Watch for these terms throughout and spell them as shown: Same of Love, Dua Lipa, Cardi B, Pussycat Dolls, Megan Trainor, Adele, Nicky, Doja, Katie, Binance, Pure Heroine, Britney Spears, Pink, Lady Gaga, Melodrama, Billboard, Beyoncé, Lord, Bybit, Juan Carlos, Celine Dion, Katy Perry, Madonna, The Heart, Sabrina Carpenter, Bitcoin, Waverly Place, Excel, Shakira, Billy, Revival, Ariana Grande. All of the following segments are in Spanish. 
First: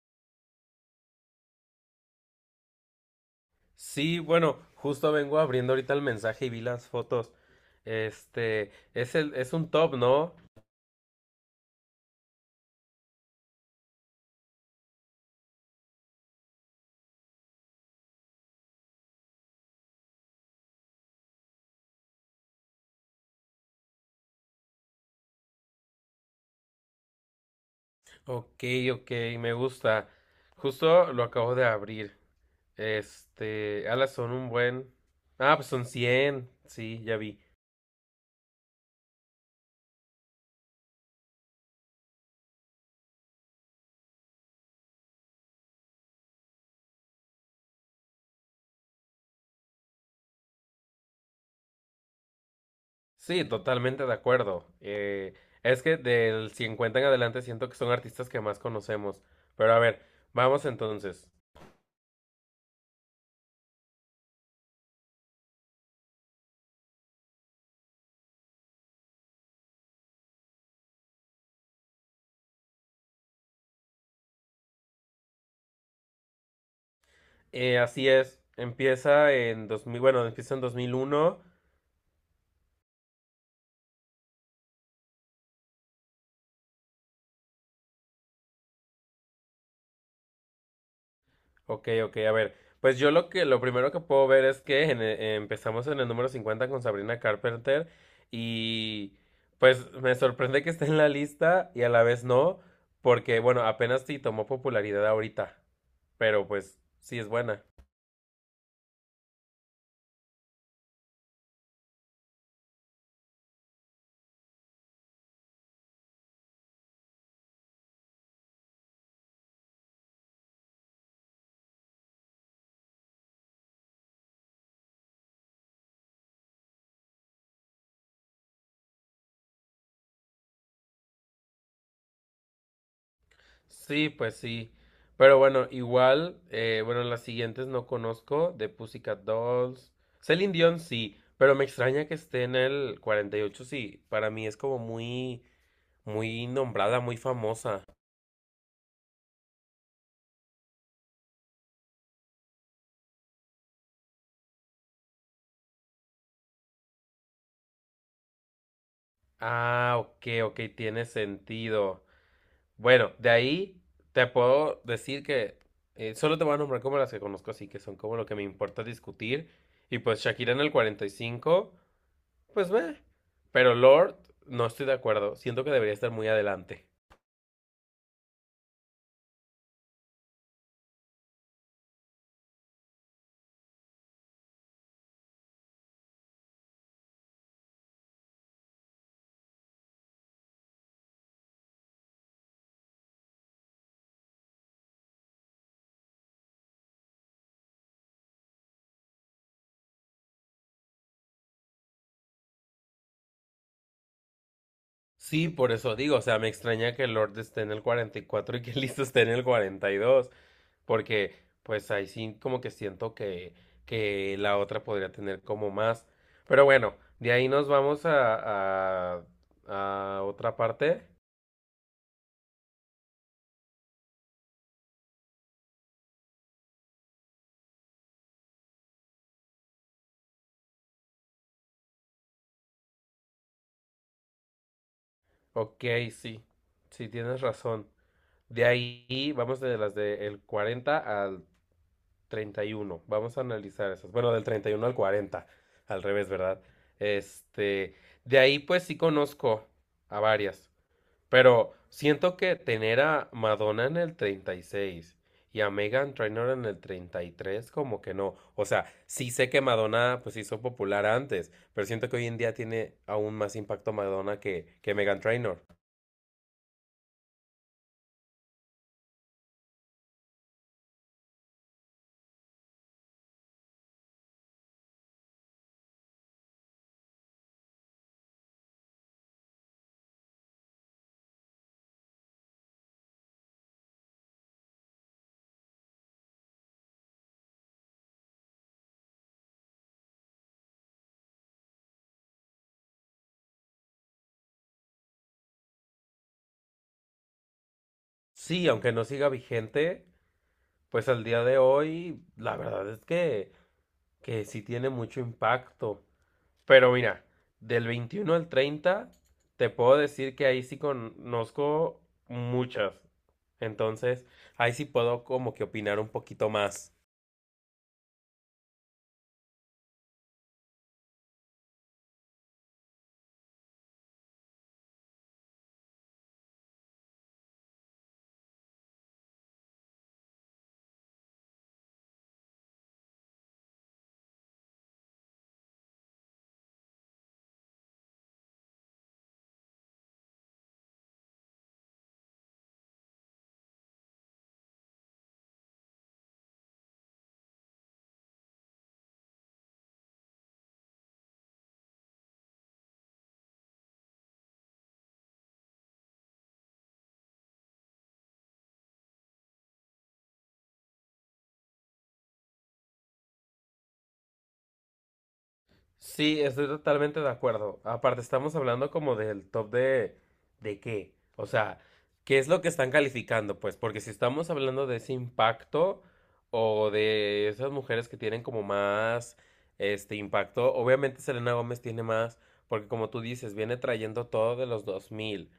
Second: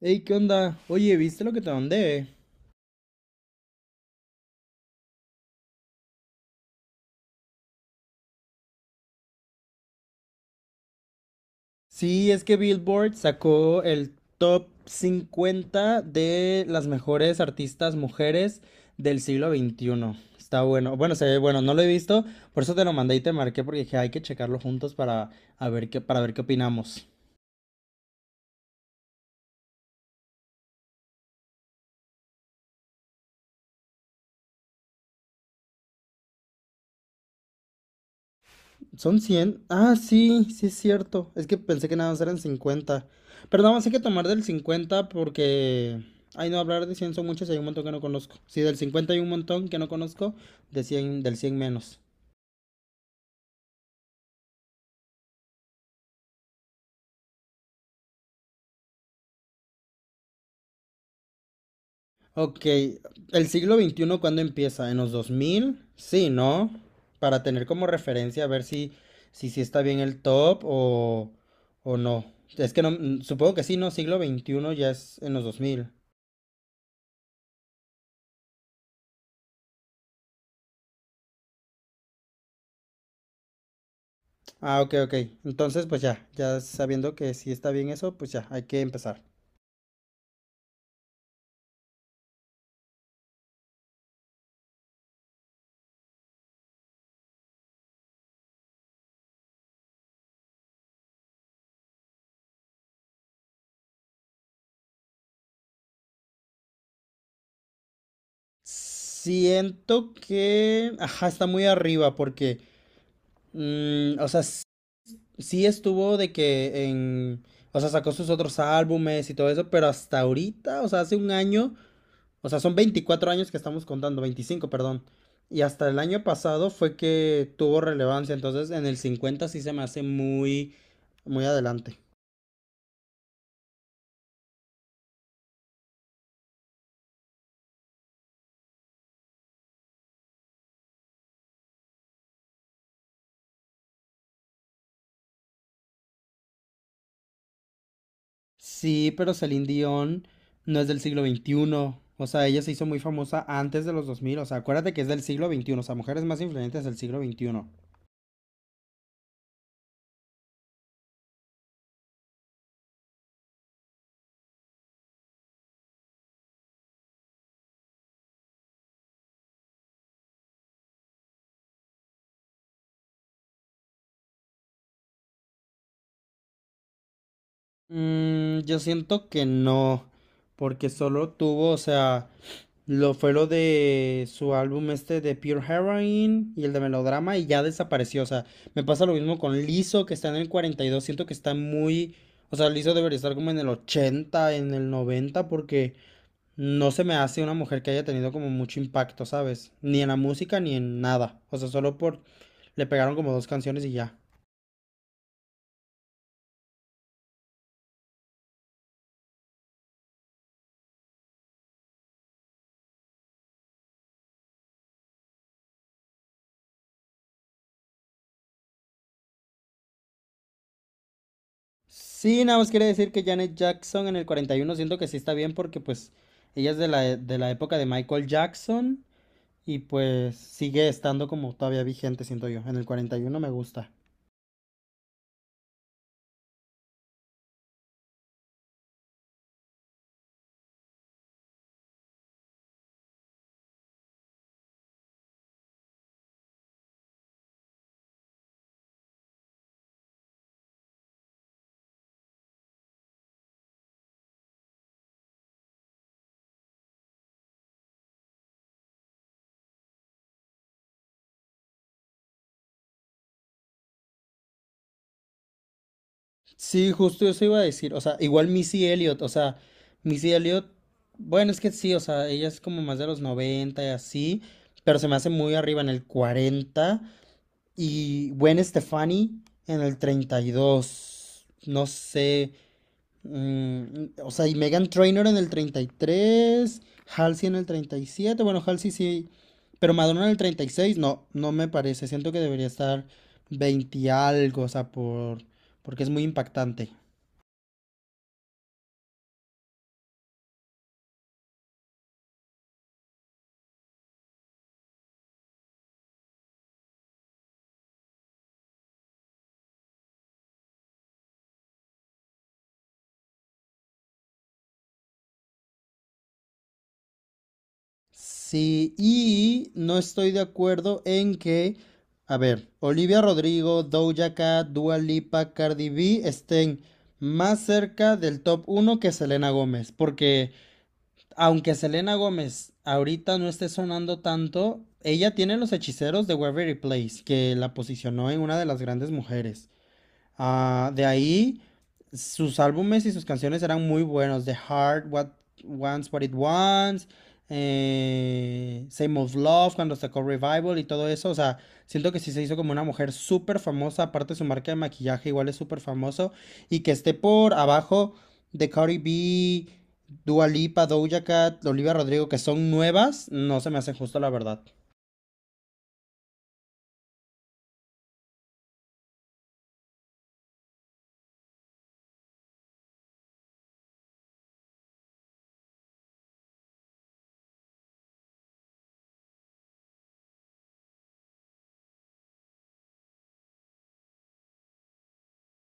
Hey, ¿qué onda? Oye, ¿viste lo que te mandé? Sí, bueno, justo vengo abriendo ahorita el mensaje y vi las fotos. Este, es un top, ¿no? Sí, es que Billboard sacó el top 50 de las mejores artistas mujeres del siglo XXI. Está bueno. Bueno, se ve bueno, no lo he visto, por eso te lo mandé y te marqué porque dije, hay que checarlo juntos para ver qué opinamos. Ok, ok, me gusta. Justo lo acabo de abrir. Este, alas son un buen. Ah, pues son cien. Sí, ya vi. ¿Son 100? Ah, sí, sí es cierto. Es que pensé que nada más eran 50. Pero nada más hay que tomar del 50 porque. Ay, no, hablar de 100 son muchos y hay un montón que no conozco. Sí, del 50 hay un montón que no conozco, de cien del 100 menos. Sí, totalmente de acuerdo. Es que del 50 en adelante siento que son artistas que más conocemos. Pero a ver, vamos entonces. Ok, ¿el siglo XXI cuándo empieza? ¿En los 2000? Sí, ¿no? Para tener como referencia a ver si está bien el top o no. Es que no, supongo que sí, ¿no? Siglo XXI ya es en los 2000. Así es. Empieza en 2000, bueno, empieza en 2001. Ah, ok, ok. Entonces, pues ya, ya sabiendo que sí está bien eso, pues ya, hay que empezar. Ok, ok, a ver. Pues yo lo primero que puedo ver es que empezamos en el número 50 con Sabrina Carpenter y pues me sorprende que esté en la lista y a la vez no, porque bueno, apenas sí tomó popularidad ahorita, pero pues sí es buena. Siento que, ajá, está muy arriba porque, o sea, sí estuvo de que en, o sea, sacó sus otros álbumes y todo eso, pero hasta ahorita, o sea, hace un año, o sea, son 24 años que estamos contando, 25, perdón. Y hasta el año pasado fue que tuvo relevancia, entonces en el 50 sí se me hace muy, muy adelante. Sí, pues sí. Pero bueno, igual, bueno, las siguientes no conozco, de Pussycat Dolls. Celine Dion sí, pero me extraña que esté en el 48, sí, para mí es como muy muy nombrada, muy famosa. Sí, pero Celine Dion no es del siglo XXI. O sea, ella se hizo muy famosa antes de los 2000. O sea, acuérdate que es del siglo XXI. O sea, mujeres más influyentes del siglo XXI. Ah, ok, ok, tiene sentido. Bueno, de ahí te puedo decir que solo te voy a nombrar como las que conozco, así que son como lo que me importa discutir. Y pues Shakira en el 45, pues ve. Pero Lord, no estoy de acuerdo. Siento que debería estar muy adelante. Mm, yo siento que no. Porque solo tuvo, o sea, lo fue lo de su álbum este de Pure Heroine y el de Melodrama y ya desapareció. O sea, me pasa lo mismo con Lizzo, que está en el 42. Siento que está muy. O sea, Lizzo debería estar como en el 80, en el 90, porque. No se me hace una mujer que haya tenido como mucho impacto, ¿sabes? Ni en la música ni en nada. O sea, solo por. Le pegaron como dos canciones y ya. Sí, por eso digo, o sea, me extraña que Lord esté en el 44 y que listo esté en el 42, porque pues ahí sí como que siento que la otra podría tener como más. Pero bueno, de ahí nos vamos a otra parte. Sí, nada más quería decir que Janet Jackson en el 41 siento que sí está bien, porque pues ella es de la época de Michael Jackson y pues sigue estando como todavía vigente, siento yo. En el 41 me gusta. Ok, sí, sí tienes razón. De ahí vamos de las del 40 al 31. Vamos a analizar esas. Bueno, del 31 al 40. Al revés, ¿verdad? Este, de ahí pues sí conozco a varias. Pero siento que tener a Madonna en el 36 y a Megan Trainor en el 33 como que no. O sea, sí sé que Madonna pues hizo popular antes, pero siento que hoy en día tiene aún más impacto Madonna que Megan Trainor. Sí, justo eso iba a decir. O sea, igual Missy Elliott, o sea, Missy Elliott, bueno, es que sí, o sea, ella es como más de los 90 y así, pero se me hace muy arriba en el 40. Y Gwen Stefani en el 32, no sé. mm, o sea, y Megan Trainor en el 33, Halsey en el 37. Bueno, Halsey sí, pero Madonna en el 36, no, no me parece. Siento que debería estar 20 y algo, o sea, porque es muy impactante. Sí, aunque no siga vigente, pues al día de hoy, la verdad es que sí tiene mucho impacto. Pero mira, del 21 al 30 te puedo decir que ahí sí conozco muchas. Entonces, ahí sí puedo como que opinar un poquito más. Sí, y no estoy de acuerdo en que, a ver, Olivia Rodrigo, Doja Cat, Dua Lipa, Cardi B estén más cerca del top uno que Selena Gómez, porque aunque Selena Gómez ahorita no esté sonando tanto, ella tiene los hechiceros de Waverly Place, que la posicionó en una de las grandes mujeres. Ah, de ahí, sus álbumes y sus canciones eran muy buenos. The Heart, What Wants What It Wants, Same of Love, cuando sacó Revival y todo eso. O sea, siento que sí se hizo como una mujer súper famosa. Aparte, su marca de maquillaje igual es súper famoso. Y que esté por abajo de Cardi B, Dua Lipa, Doja Cat, Olivia Rodrigo, que son nuevas, no se me hace justo, la verdad. Sí, estoy totalmente de acuerdo. Aparte, estamos hablando como del top de qué. O sea, ¿qué es lo que están calificando? Pues, porque si estamos hablando de ese impacto o de esas mujeres que tienen como más este impacto, obviamente Selena Gómez tiene más, porque como tú dices, viene trayendo todo de los 2000.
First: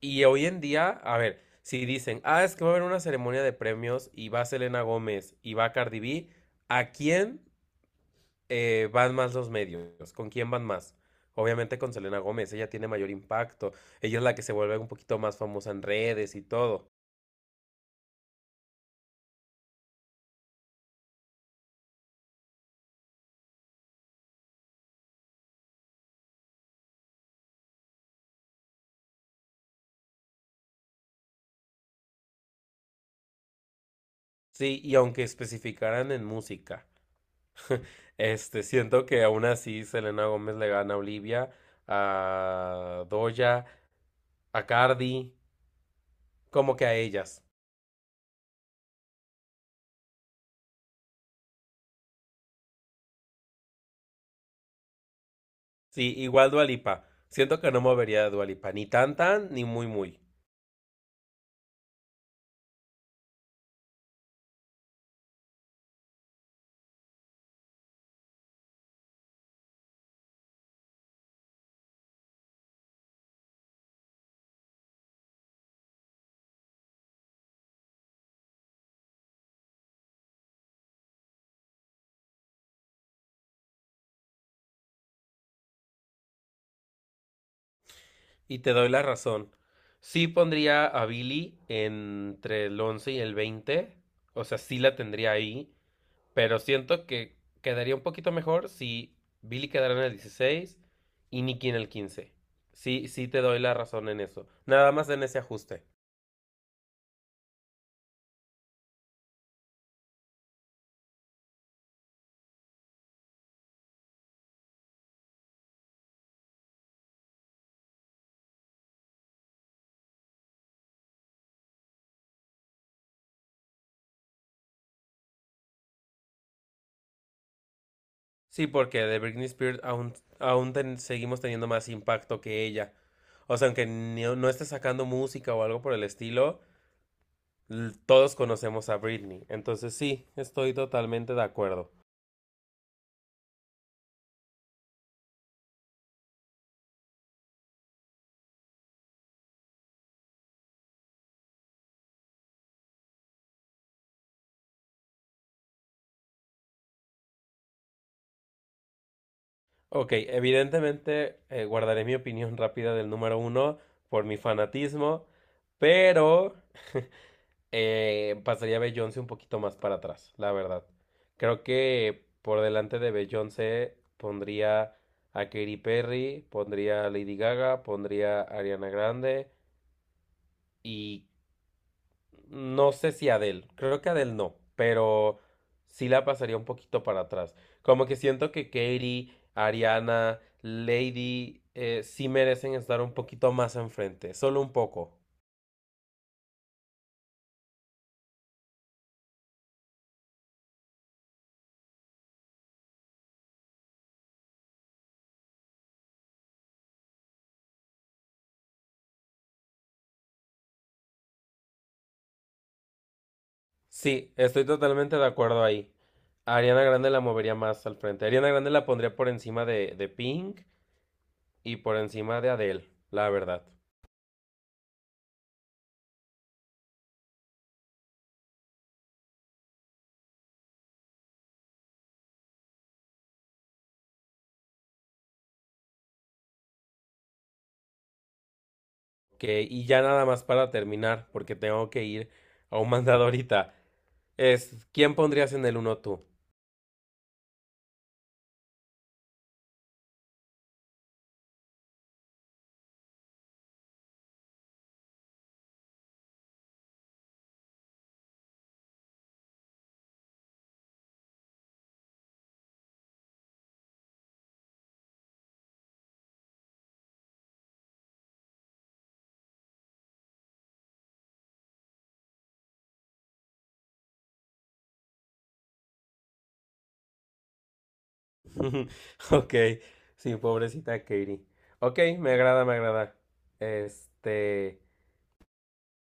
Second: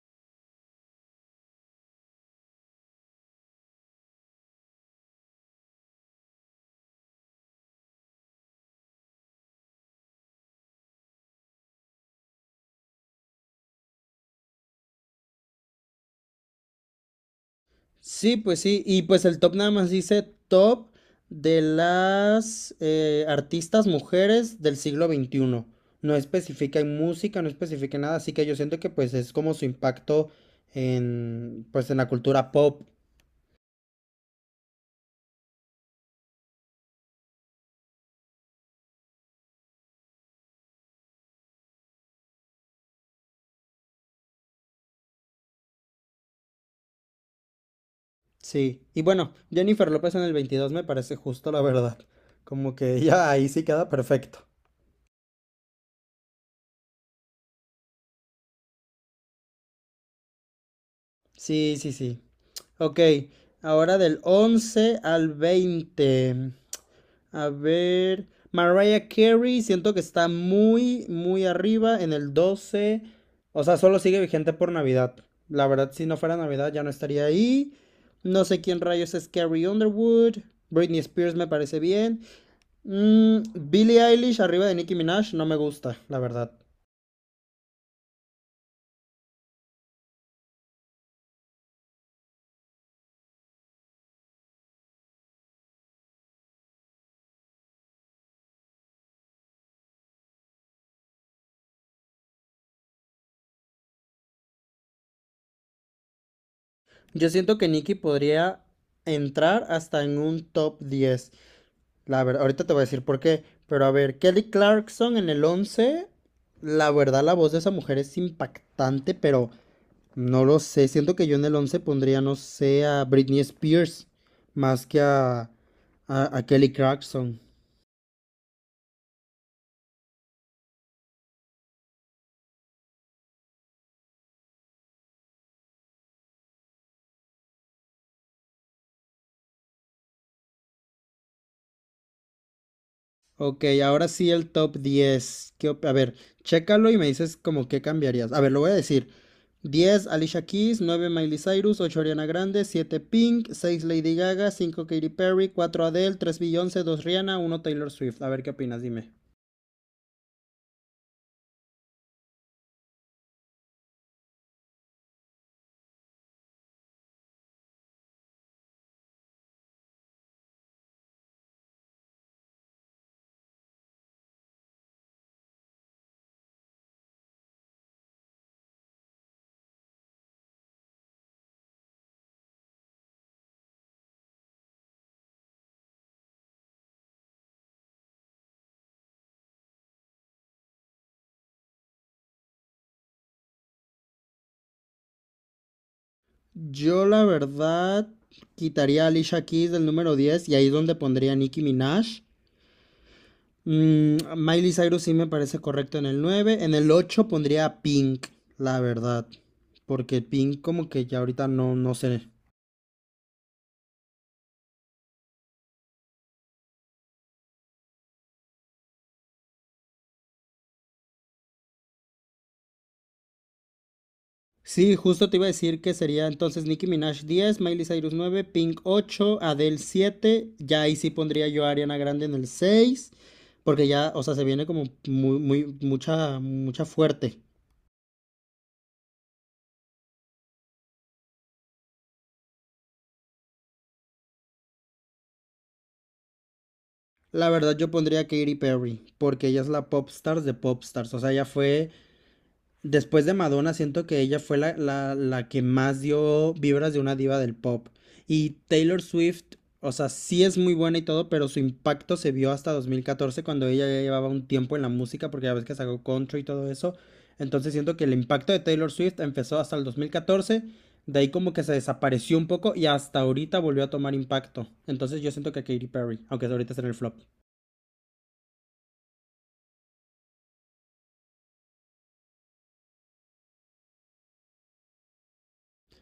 Y hoy en día, a ver, si dicen, ah, es que va a haber una ceremonia de premios y va Selena Gómez y va Cardi B, ¿a quién? Van más los medios. ¿Con quién van más? Obviamente con Selena Gómez, ella tiene mayor impacto, ella es la que se vuelve un poquito más famosa en redes y todo. Sí, pues sí, y pues el top nada más dice top de las artistas mujeres del siglo XXI. No especifica en música, no especifica en nada, así que yo siento que pues es como su impacto en, pues, en la cultura pop. Sí, y aunque especificaran en música, este, siento que aún así Selena Gómez le gana a Olivia, a Doja, a Cardi, como que a ellas. Sí, y bueno, Jennifer López en el 22 me parece justo, la verdad. Como que ya ahí sí queda perfecto. Sí, igual Dua Lipa. Siento que no movería a Dua Lipa, ni tan tan, ni muy muy. Sí, sí, sí. Ok, ahora del 11 al 20. A ver. Mariah Carey, siento que está muy, muy arriba en el 12. O sea, solo sigue vigente por Navidad. La verdad, si no fuera Navidad ya no estaría ahí. No sé quién rayos es Carrie Underwood. Britney Spears me parece bien. Mm, Billie Eilish arriba de Nicki Minaj no me gusta, la verdad. Y te doy la razón. Sí pondría a Billy entre el 11 y el 20. O sea, sí la tendría ahí. Pero siento que quedaría un poquito mejor si Billy quedara en el 16 y Nicky en el 15. Sí, sí te doy la razón en eso. Nada más en ese ajuste. Yo siento que Nicki podría entrar hasta en un top 10. La verdad, ahorita te voy a decir por qué, pero a ver, Kelly Clarkson en el 11, la verdad, la voz de esa mujer es impactante, pero no lo sé, siento que yo en el 11 pondría, no sé, a Britney Spears más que a Kelly Clarkson. Sí, porque de Britney Spears aún seguimos teniendo más impacto que ella. O sea, aunque no esté sacando música o algo por el estilo, todos conocemos a Britney. Entonces sí, estoy totalmente de acuerdo. Ok, ahora sí el top 10. A ver, chécalo y me dices como qué cambiarías. A ver, lo voy a decir. 10, Alicia Keys. 9, Miley Cyrus. 8, Ariana Grande. 7, Pink. 6, Lady Gaga. 5, Katy Perry. 4, Adele. 3, Beyoncé. 2, Rihanna. Uno, Taylor Swift. A ver qué opinas, dime. Ok, evidentemente guardaré mi opinión rápida del número uno por mi fanatismo, pero pasaría a Beyoncé un poquito más para atrás, la verdad. Creo que por delante de Beyoncé pondría a Katy Perry, pondría a Lady Gaga, pondría a Ariana Grande y no sé si Adele, creo que Adele no, pero sí la pasaría un poquito para atrás. Como que siento que Katy, Ariana, Lady sí merecen estar un poquito más enfrente, solo un poco. Yo la verdad quitaría a Alicia Keys del número 10 y ahí es donde pondría a Nicki Minaj. Mm, Miley Cyrus sí me parece correcto en el nueve. En el 8 pondría a Pink, la verdad. Porque Pink como que ya ahorita no, no sé. Sí, estoy totalmente de acuerdo ahí. A Ariana Grande la movería más al frente. Ariana Grande la pondría por encima de Pink y por encima de Adele, la verdad. Sí, justo te iba a decir que sería entonces Nicki Minaj 10, Miley Cyrus 9, Pink 8, Adele siete. Ya ahí sí pondría yo a Ariana Grande en el seis. Porque ya, o sea, se viene como muy, muy, mucha, mucha fuerte. Que, y ya nada más para terminar, porque tengo que ir a un mandado ahorita. Es, ¿quién pondrías en el uno tú? La verdad yo pondría a Katy Perry, porque ella es la pop stars de pop stars. O sea, ella fue. Después de Madonna, siento que ella fue la que más dio vibras de una diva del pop. Y Taylor Swift, o sea, sí es muy buena y todo, pero su impacto se vio hasta 2014, cuando ella ya llevaba un tiempo en la música, porque ya ves que sacó country y todo eso. Entonces siento que el impacto de Taylor Swift empezó hasta el 2014. De ahí como que se desapareció un poco y hasta ahorita volvió a tomar impacto. Entonces yo siento que Katy Perry, aunque ahorita está en el flop. Ok, sí, pobrecita Katie. Ok, me agrada, me agrada. Este,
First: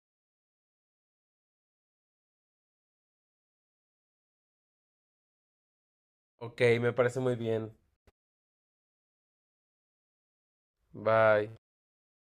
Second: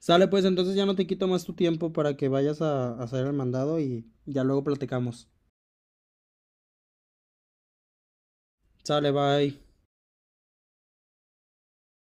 Sale pues, entonces ya no te quito más tu tiempo para que vayas a hacer el mandado y ya luego platicamos. ok, me parece muy bien. Sale, bye. Bye.